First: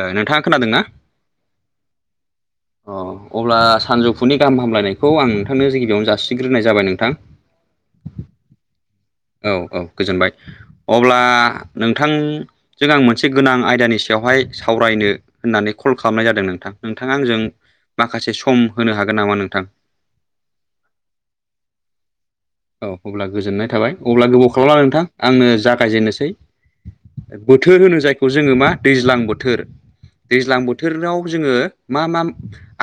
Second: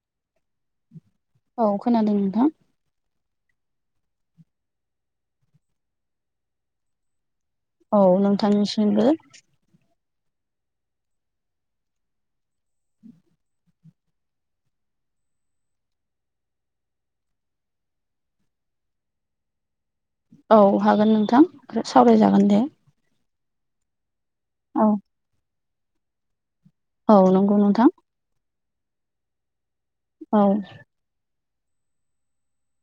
ओ नोंथाङा खोनादोंना? औ खोनादों नोंथां। अ अब्ला सानजौफुनि गाहाम हामलायनायखौ आं नोंथांनो गिबियावनो जासिग्रोनाय जाबाय नोंथां। औ नोंथांनिसिमबो। औ औ गोजोनबाय अब्ला नोंथां नोंजों आं मोनसे गोनां आयदानि सायावहाय सावरायनो होननानै कल खालामनाय जादों नोंथां नोंथाङा आंजों माखासे सम होनो हागोन नामा नोंथां? औ हागोन नोंथां सावरायजागोन दे। औ अब्ला गोजोननाय थाबाय अब्ला गोबाव खालामला औ नोंथां आंनो जागायजेननोसै। औ नंगौ बोथोर नोंथां होनो जायखौ जोङो मा दैज्लां बोथोर। औ दैज्लां बोथोराव जोङो मा मा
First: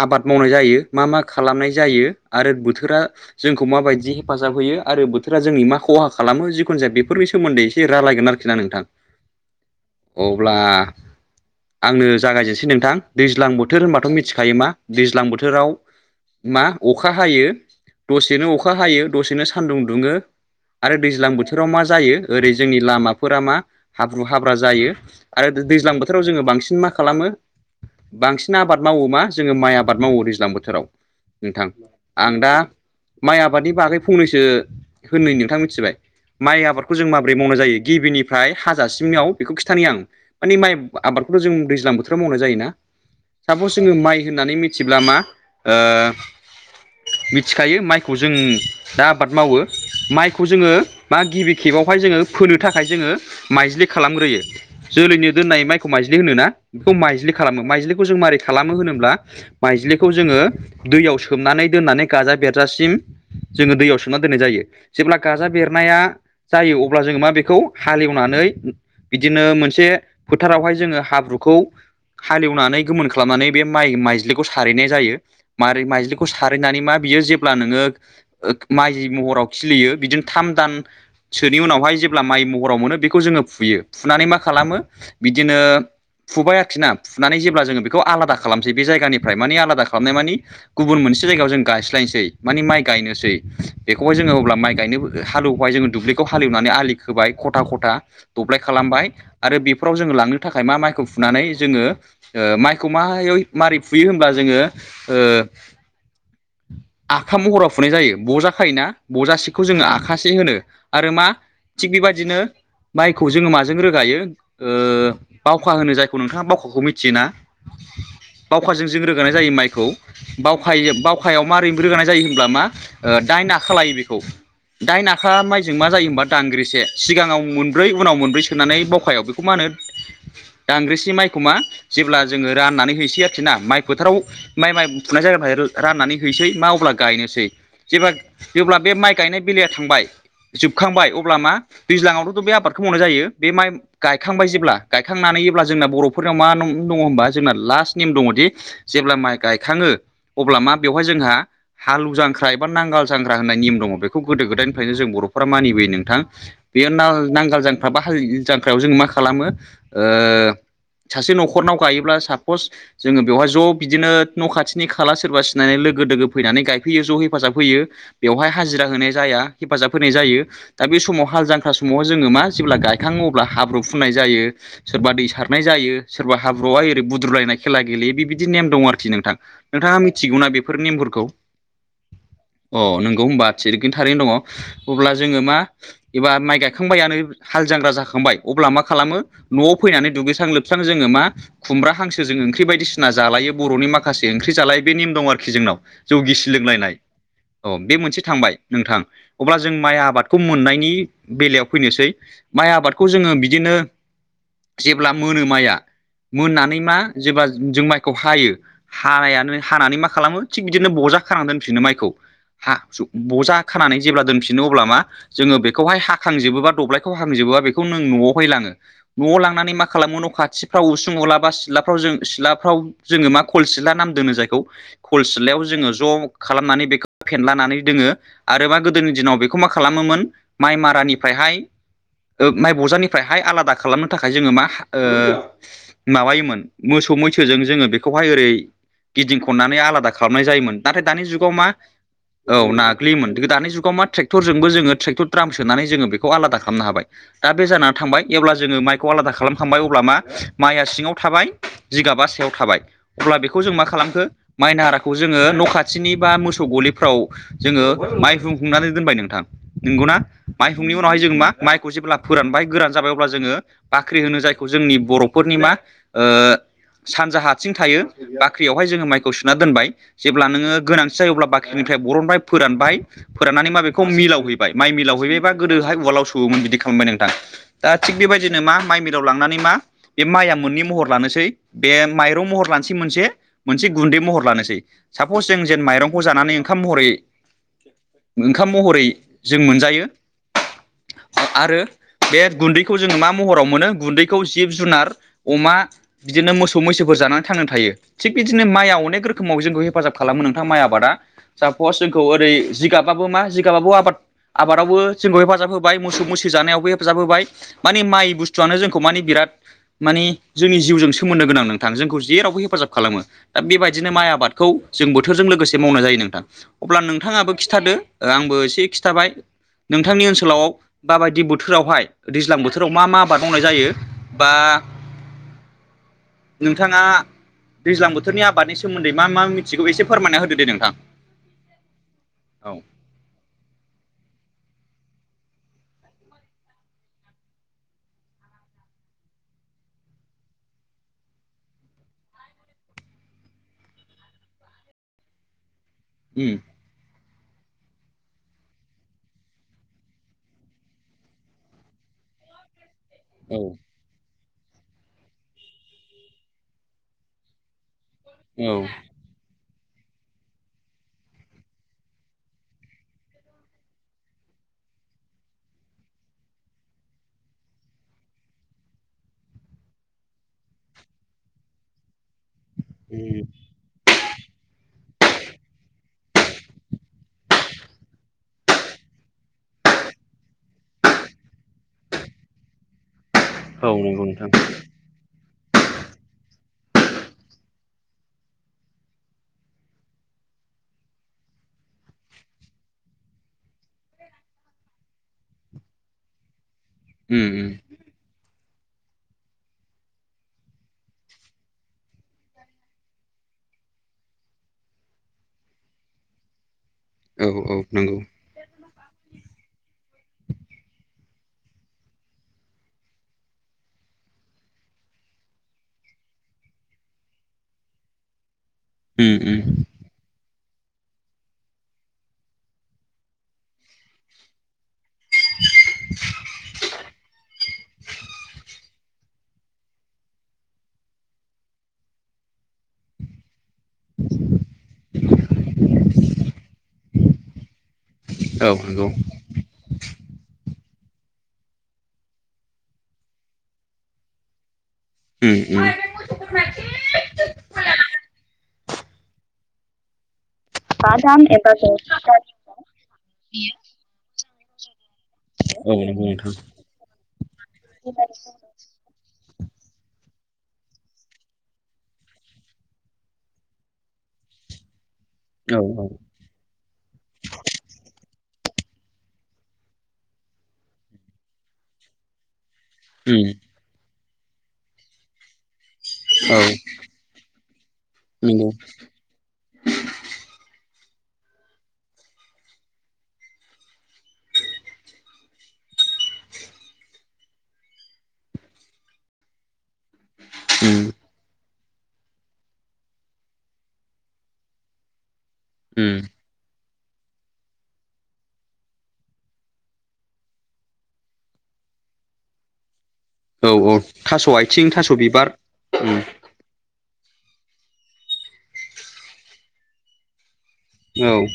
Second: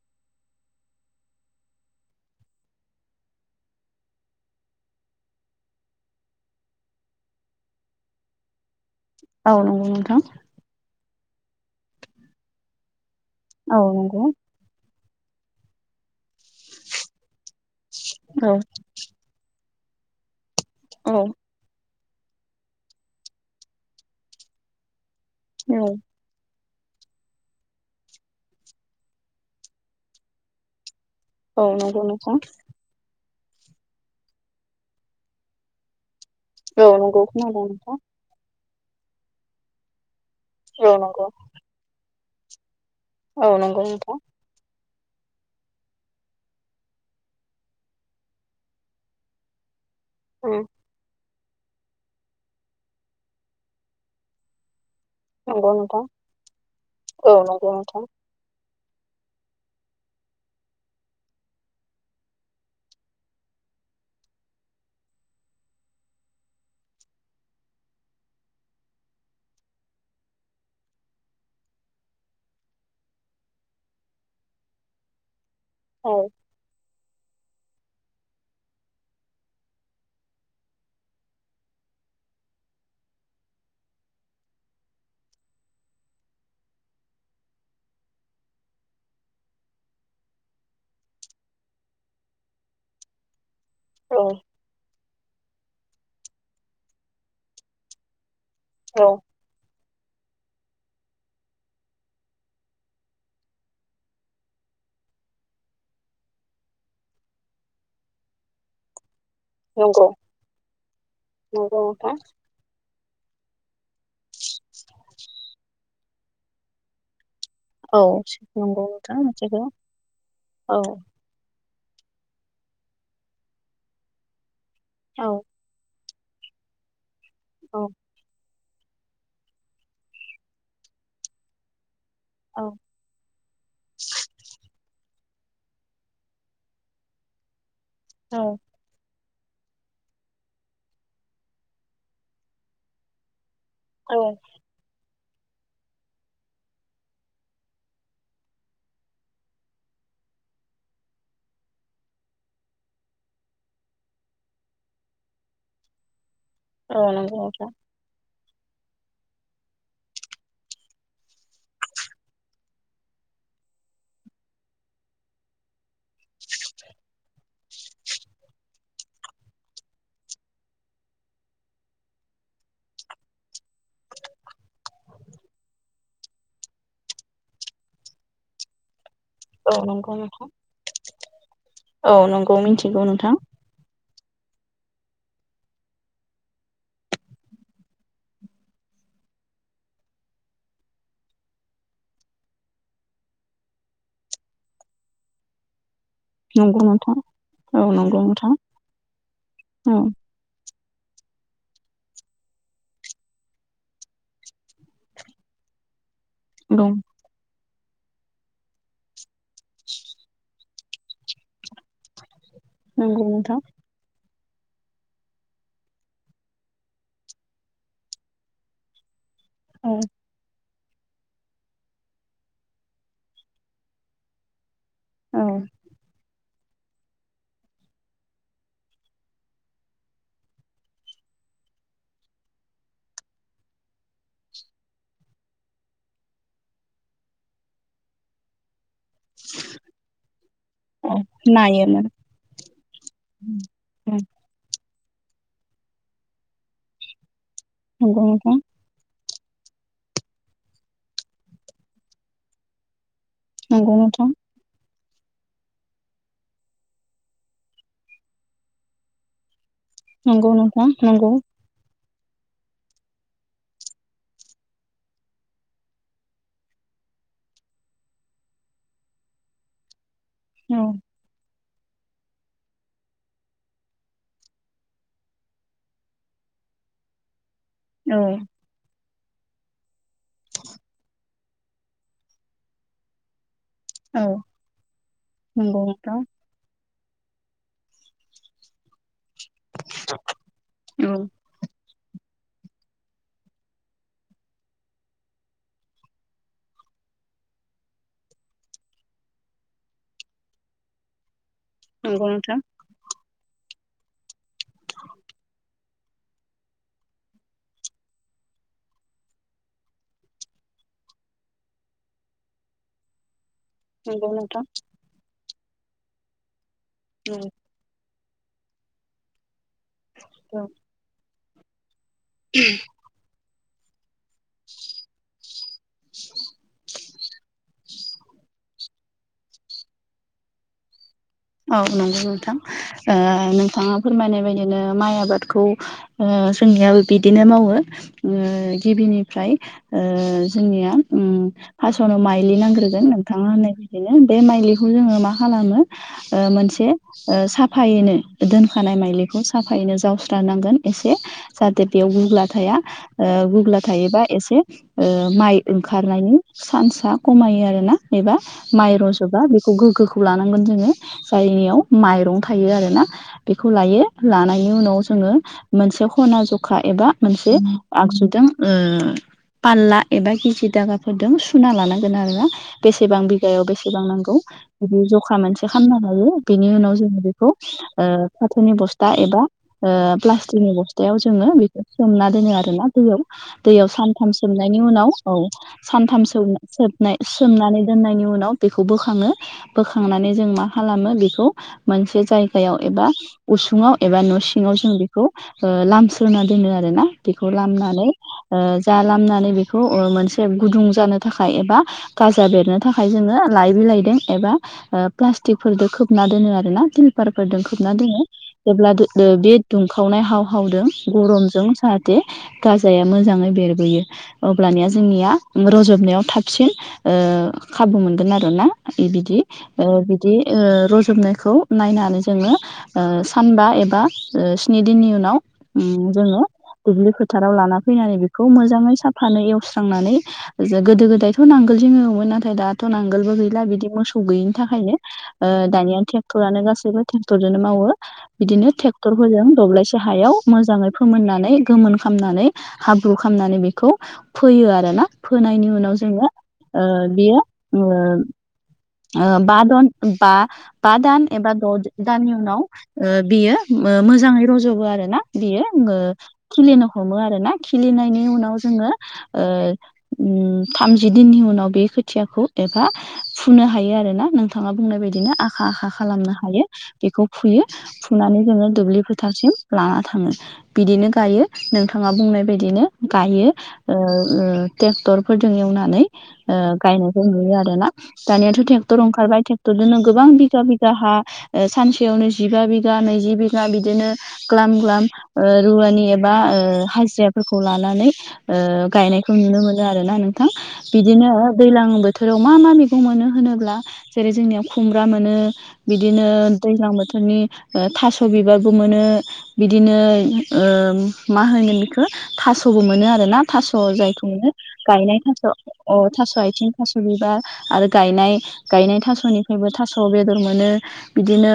आबाद मावनाय जायो मा मा खालामनाय जायो आरो बोथोरा जोंखौ माबायदि हेफाजाब होयो आरो बोथोरा जोंनि मा [unintelligible] खहा खालामो जिखुन जाया बेफोरनि सोमोन्दै एसे रालायगोन आरोखि ना नोंथां। औ नंगौ नोंथां अब्ला आंनो जागायजेनसै नोंथां। दैज्लां औ बोथोर होनबाथ' नंगौ मिथिखायो मा दैज्लां बोथोराव मा अखा हायो। औ दसेनो अखा हायो दसेनो सान्दुं दुङो। आरो औ दैज्लां बोथोराव मा जायो ओरै जोंनि लामाफोरा मा हाब्रु हाब्रा जायो। आरो औ दैज्लां बोथोराव जोंओ बांसिन मा खालामो? बांसिन आबाद मावो मा जोङो माइ आबाद मावो दैज्लां बोथोराव। नोंथां औ नंगौ आं नोंथां दा माइ आबादनि बागै फंनैसो होननै नोंथां मिथिबाय? माइ औ आबादखौ जों नंगौ माबोरै मावना‌ खोनादों जायो नोंथां गिबिनि फ्राय हाजासिमाव बेखौ खिथानि आं माने माइ औ नंगौ आबादखौथ' जों दैज्लां बोथोराव मावनाय जायो ना? औ सापस नंगौ जोङो नोंथां माइ होननानै मिथिब्ला मा ओ मिथिखायो माइखौ जों दा आबाद मावो माइखौ उम जोङो मा गिबि खेबावहाय जोङो फोनो थाखाय जोङो माइज्लि खालामग्रोयो जोलैनो दोननाय नंगौ माइखौ नोंथां माइज्लि होनो ना बेखौ माइज्लि औ खालामो नंगौ नोंथां माइज्लिखौ जों मारै खालामो होनोब्ला माइज्लिखौ जोङो दैयाव सोमनानै दोननानै गाजा बेरजासिम जोङो दैयाव सोमना दोननाय जायो जेब्ला गाजा बेरनाया जायो अब्ला जोङो मा बेखौ हालेवनानै बिदिनो मोनसे फोथारावहाय जोङो हाब्रुखौ हालेवनानै गोमोन खालामनानै बे माइ माइज्लिखौ सारहैनाय जायो। मारै औ माइज्लिखौ सारहैनानै मा बियो जेब्ला नोङो ओ माइ महराव खिलियो बिदिनो थाम दान। सोनि उनावहाय जेब्ला माइ महराव मोनो बेखौ जोङो फुयो फुनानै मा खालामो? बिदिनो फुबाय आरोखिना फुनानै जेब्ला जोङो बेखौ आलादा खालामसै बे जायगानिफाय माने आलादा खालामनाय माने गुबुन मोनसे जायगायाव जों गायस्लायनोसै माने माइ गायनोसै। बेखौहाय औ जोङो अब्ला माइ गायनो हालौवबाय जोङो दुब्लिखौ हालेवनानै आलि खोबाय खथा खथा दब्लाय औ खालामबाय आरो बेफोराव जोङो लांनो थाखाय मा माइखौ फुनानै जोङो ओ माइखौ माहायै मारै फुयो होनब्ला जोङो ओ आखा महराव फुनाय जायो ब'जा खायोना बजासेखौ जोङो नंगौ आखासे होनो आरो मा नंगौ थिग नोंथां बेबायदिनो माइखौ जोङो माजों रोगायो ओ बावखा होनो जायखौ नोंथाङा बावखाखौ मिथियोना औ नंगौ बावखाजों जों नोंथां रोगानाय जायो मिथिगौ माइखौ औ बावखायो बाव खायाव मारै रोगानाय जायो होमब्ला मा ओ दाइन आखा लायो बेखौ दाइन औ आखा माइ जों मा जायो होमबा दांग्रिसे सिगांआव औ मोनब्रै उनाव मोनब्रै सोनानै बावखायाव बेखौ मा होनो दांग्रिसे माइखौ मा जेब्ला जोङो औ राननानै हैसै आरोखिना माइ फोथाराव माइ माइ फुनाय जायगानिफाय राननानै हैसै मा अब्ला गायनोसै जेबा औ जेब्ला बे माइ गायनाय बेलाया थांबाय जोबखांबाय अब्ला मा दैज्लां आवबोथ बे आबादखौ मावनाय जायो बे माइ औ गायखांबाय जेब्ला गायखांनानै जेब्ला जोंना बर'फोरनियाव मा नं दङ होनबा जोंना लास्ट नेम दङदि जेब्ला माइ गायखाङो अब्ला मा बेवहाय जोंहा हाल जांख्रा एबा नांगाल जांख्रा होन्नाय नेम दङ बेखौ गोदो गोदायनिफायनो जों बर'फोरा मानिबोयो नोंथां बेयो औ नंगौ नांगाल नोंथां जां ख्रा बा हाल जांख्रायाव जोङो मा खालामो ओ सासे न'खरनाव गायोब्ला सापस जोङो बेवहाय ज' बिदिनो न' खाथिनि खाला सोरबा सिनायनाय लोगो दोगो फैनानै गायफैयो ज' हेफाजाब होयो बेवहाय हाजिरा होनाय जाया हेफाजाब होनाय जायो दा बे समाव हाल जांख्रा समावहाय जोङो मा जेब्ला गायखाङो अब्ला हाब्रुु फुननाय जायो सोरबा दै सारनाय जायो सोरबा हाब्रुआवहाय ओरै बुद्रुलायनाय खेला गेलेयो बे बिदि नेम दं आरोखि नोंथां औ नोंथाङा नंगौ नोंथां मिथिगौना बेफोर नेमफोरखौ औ नंगौ अ मिथिगौ नोंगौ नोंथां होमबा थिरिखि थारैनो दङ अब्ला जोङो मा एबा माइ गायखांबायानो हाल जांख्रा जाखांबाय अब्ला मा खालामो न'आव फैनानै दुगैस्रां लोबस्रां जोङो मा खुमब्रा हांसो जों ओंख्रि बायदिसिना जालायो बर'नि माखासे ओंख्रि जालायो बे नेम दं आरोखि जोंनाव जौगिसि नंगौ लोंलायनाय नोंथां औ बे नंगौ मोनसे नोंथां थांबाय नोंथां अब्ला जों औ माइ आबाद खौ मोननायनि बेलायाव फैनोसै माइ आबादखौ जोङो बिदिनो जेब्ला मोनो माया मोननानै दं मा जेब्ला जों माइखौ हायो हाया हानानै मा खालामो थिग बिदिनो बजा खानानै दोनफिनो माइखौ नंगौ बजा नोंथां खानानै जेब्ला दोनफिनो अब्ला मा जोङो बेखौहाय हाखांजोबोबा दब्लायखौ हाखांजोबोबा बेखौ नों न'आवहाय लाङो न'आव लांनानै मा औ खालामो न' खाथि फ्राव उसुं उला बा सिलाफ्राव जों सिलाफ्राव जोङो मा खल सिला नाम दोनो जायखौ खल औ सिलायाव जोङो ज' खालामनानै बेखौ फेनलानानै दोनो आरो मा गोदोनि दिनाव बेखौ मा खालामोमोन माइ मारानिफायहाय ओ माइ बजानिफायहाय आलादा खालामनो थाखाय जोङो मा ओ माबायोमोन मोसौ मैसोजों जोङो बेखौहाय ओरै गिदिं खननानै आलादा खालामनाय जायोमोन नाथाय औ दानि जुगाव मा नायोमोन औ नाग्लियोमोन उम दानि जुगाव मा ट्रेक्टरजोंबो जोङो ट्रेक्टर ट्राम सोनानै जोङो बेखौ आदा खालामनो हाबाय दा बे जाना नंगौ थांबाय एब्ला नोंथां जोङो माइ खौ आलादा खालामखांबाय अब्ला मा माया सिङाव थाबाय जिगाबा सायाव थाबाय अब्ला बेखौ खौ जों मा नंगौ खालामखो नोंथां माइ नाराखौ जोङो न'खाथिनि बा मोसौ गलि फ्राव जोङो माइहुं हुंनानै दोनबाय नोंथां नंगौना नंगौ नोंथां माइहुंनि उनावहाय नंगौ जों मा माइखौ जेब्ला फोरानबाय गोरान जाबाय अब्ला जोङो बाख्रि होनो जायखौ जोंनि बर'फोरनि मा ओ सानजा हाथिं थायो बाख्रियावहाय हाय जों माइखौ सोना दोनबाय जेब्ला नोङो औ गोनांथि जायो अब्ला बाख्रिनिफ्राय बरनबाय फोरानबाय फोराननानै मा बेखौ मिलाव हैबायब गोदोहाय उालाव सोवमोन बिदि खालामबाय नोंथां दा थिग औ बेबायदि नामा माइ मिलव लांनानै मा बे माइया मोननै महर लानोसै बे माइरं महर लानोसै मोनसे मोनसे गुन्दै औ महर लानोसै सापस जों नंगौ जेन नोंथां माइरंखौ नानै ओंखाम महरै ओंखाम महरै जों मोनजायो औ आरो बे गुन्दैखौ जोङो मा महराव मोनो गुन्दैखौ जिब जुनार अमा बिदिनो मोसौ मैसोफोर जानानै थांनानै थायो थिग बिदिनो माइ अनोक रोखोमाव जोंखौ हेफाजाब खालामो नोंथां माइ आबादा सापस जोंखौ नंगौ ओरै नोंथां जिगाबाबबो मा जिगाबाबो आबाद आबादावबो जोंखौ हेफाजाब होबाय मोसौ मैसो जानायावबो हेफाजाब होबाय माने माइ बुस्थुआनो जोंखौ माने बिराद माने जोंनि जिउजों सोमोन्दो गोनां नोंथां जोंखौ जेरावबो हेफाजाब खालामो दा बेबायदिनो माइ नंगौ नोंथां आबादखौ जों बोथोरजों लोगोसे मावनाय जायो नोंथां अब्ला औ नोंथाङाबो खिन्थादो आंबो एसे खिन्थाबाय नोंथांनि ओनसोलाव औ माबायदि बोथोरावहाय दैज्लां बोथोराव मा मा आबाद मावनाय जायो बा नोंथाङा दैज्लां बोथोरनि आबादनि सोमोन्दै मा मा मिथिगौ एसे फोरमायना होदो दे नोंथां औ नंगौ नोंथां औ नोंथाङा फोरमायनाय बायदिनो माइ आबादखौ जोंनियाबो बिदिनो मावो गिबिनिफ्राय ओ जोंनिया उम फासावनो माइलि नांग्रोगोन नोंथाङा होननाय बिदिनो बे माइलिखौ जोङो मा खालामो उम मोनसे साफायैनो दोनखानाय माइलिखौ साफायैनो जावस्रानांगोन एसे जाहाथे बेयाव गुग्ला थाया ओ औ गुग्ला थायोबा एसे माइ ओंखारनायनि सान्सा खमायो आरोना एबा औ माइ रजोबा बेखौ गोग्गोखौ लानांगोन जों जायनियाव माइरं थायो लायो लानायनि उनाव जोङो मोनसे खना जखा एबा मोनसे आगजुजों औ फारला एबा केजि थाखाफोरजों सुना लानांगोन आरोना बेसेबां बिगायाव बेसेबां बिदि जखा मोनसे खालामना लायो बेनि जोङो बेखौ ओ फाथोनि बस्था एबा ओ प्लास्टिकनि अबस्थायाव जोङो बेखौ सोमना दोनो आरोना दैयाव दैयाव सानथाम सोमनायनि उनाव औ सानथाम सौबना सोबनाय सोमनानै दोननायनि उनाव बेखौ बोखाङो बोखांनानै जों मा खालामो बेखौ मोनसे जायगायाव एबा उसुङाव एबा न' सिङाव जों बेखौ लामस्रोनना दोनो आरो ना बेखौ उम उम लामनानै जा नानै बेखौ मोनसे गुदुं जानो थाखाय एबा गाजा बेरनो थाखाय जों लाय बिलायदों एबा प्लास्टिकफोरजों खोबना दोनो आरो ना औ तिलपारफोरजों औ खोबना नंगौ दोनो जेब्ला बे दुंखावनाय हाव हावदों गरमजों जाहाथे गाजाया मोजाङै बेरबोयो अब्लानिया जोंनिया रजबनायाव थाबसिन खाबु मोनगोन आरोना उम बिदि उम ओ बिदि ओ रज'नायखौ नायनानै जों सानबा एबा स्नि दिननि उन हेलौ उम जोंङो दुब्लि फोथाराव लाना फैनानै बिखौ मोजांङै सा फानो एवस्रांनानै गोदो गोदायथ' नांगोलजोंनो एवोन नाथाय दाथ' नांगोलबो गैला बि मोसौ गैयिनि थाखायनो ओ दानिया ट्रेक्टरानो गासैबो ट्रेक्टर जोंनो मावो औ बिदिनो नंगौ ट्रेक्टरफोरजों दब्लायसे हायाव मोजाङै फोमोननानै गोमोन खामनानै हाब्रु खामनानै बेखौ फोयो आरोना उम फोनायनि उम उनाव जोंङो ओ बियो ओ ओ बा दन बा बा दान बादाम एबा औ द' दाननि उनाव ओ बियो ओ मोजाङै रज'बो आरो ना बियो आङो खिलिनो हमो आर ना उम खिलिनायनि उनाव जोङो ओ उम थामजि दिननि उनाव बे खोथियाखौ एबा फुनो हायो आरो ना नोंथाङा बुंनाय बायदिनो आखा आखा खालामनो हायो बेखौ फुयो फुनानै जोङो दुब्लि फोथारसिम लाना थाङो बिदिनो गायो नोंथाङा बुंनाय बायदिनो गायो ओ ओ ट्रेक्टर फोरजों एवनानै ओ गायनायखौ नुयो आरो ना दानियाथ' ट्रेक्टर ओंखारबाय ट्रेक्टरजोंनो गोबां बिगा बिघा हा ओ सानसेयावनो जिबा बिघा नैजि बिगा बिदिनो ग्ला ग्लाम ओ रुवानि एबा हाजिराफोरखौ लानानै ओ गायनायखौ नुनो मोनो आरो ना नोंथां बिदिनो दैलां बोथोराव मा मा मोनो होनोब्ला जेरै जोंनियाव खुमब्रा मोनो उम बिदिनो दैज्लां बोथोरनि ओ थास' बिबारबो मोनो बिदिनो ओ मा होनो बिखौ थास'बो मोनो आरोना थास' औ औ जायखौ थास' मोनो आथिं गायनाय थास' बिबार अ उम थास' आथिं थास' बिबार आरो गायनाय गायनाय थास'निफ्रायबो थास'आव बेदर मोनो औ बिदिनो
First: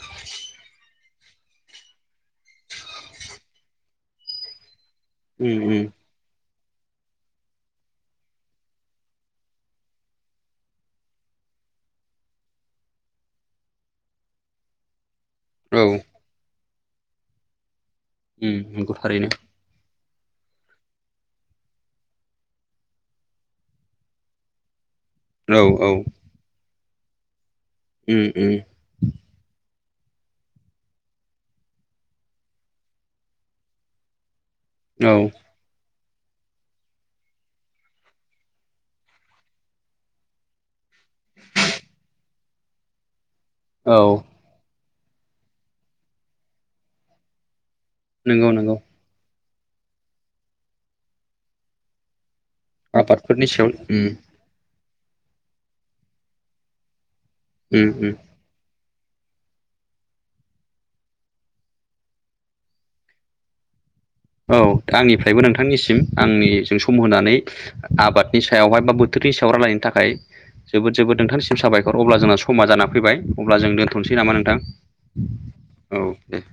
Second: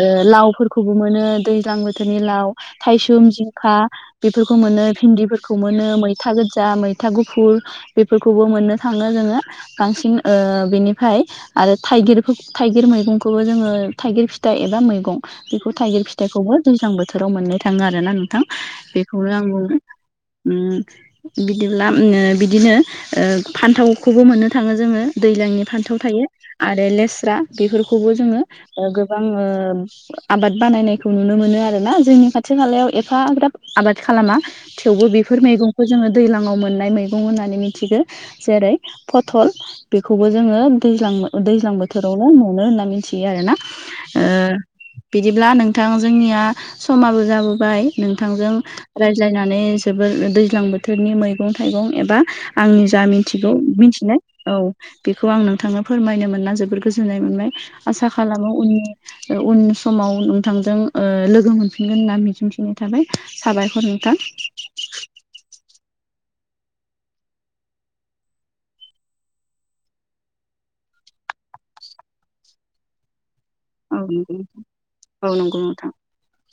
ओ लावफोरखौबो मोनो दैज्लां बोथोरनि लाव थायसुम जिंखा बेफोरखौ मोनो भिन्दिफोरखौ उम उम मोनो मै था गोजा मैथा गुफुर बेफोरखौबो मोननो थाङो जोङो गांसिन ओ बिनिफ्राय आरो थाइगिर थाइगिर मैगंखौबो जोङो थाइगिर फिथाइ एबा मैगं बेखौ औ थाइगिर फिथाइखौबो दैज्लां बोथोराव मोननो थाङो आरोना नोंथां उम नंगौ थारैनो बेखौनो आंबुं उम बिदिब्ला ओ बिदिनो ओ फान्थावखौबो मोननो थाङो जोङो औ दैज्लांनि औ फान्थाव थायो आरो लेस्रा बेफोरखौबो अ उम जोङो उम गोबां ओ आबाद बानायनायखौ नुनो मोनो आरोना जोंनि खाथि खालायाव एफा बिराब आबाद खालामा थेवबो औ बेफोर मैगं खौ जोङो दैजलाांआव मोननाय मैगं होननानै मिथिगौ जेरै फथल बेखौबो जोङो दैज्लां दैज्लां बोथोरावल नुनो होनना मिथियो आरोना औ ओ बिदिब्ला नोंथां जोंनिया समाबो जाबोबाय नंगौ नोंथांजों नंगौ रायज्लायनानै जोबोर दैज्लां बोथोरनि मैगं थाइगं एबा आंनि जा आबादफोरनि मिथिगौ सायाव उम मिथिनाय औ बेखौ आं नोंथांनो फोरमायनो मोनना जोबोर गोजोननाय मोनो उम आसा उम खालामो उननि अ उन समाव नोंथांजों लोगो मोनफिनगोन होनना मिजिंफिननाय थाबाय साबायखर नोंथां औ आंनिफ्रायबो नोंथांनिसिम आंनिजों सम होनानै आबादनि सायावहाय बा बोथोरनि सायाव रायलायनो थाखाय जोबोद जोबोद नोंथांनिसिम साबायखर अब्ला जोंना समा जानानै फैबाय अब्ला जों औ दोनथ'नोसै नंगौ नामा नोंथां? औ नंगौ नोंथां औ दे।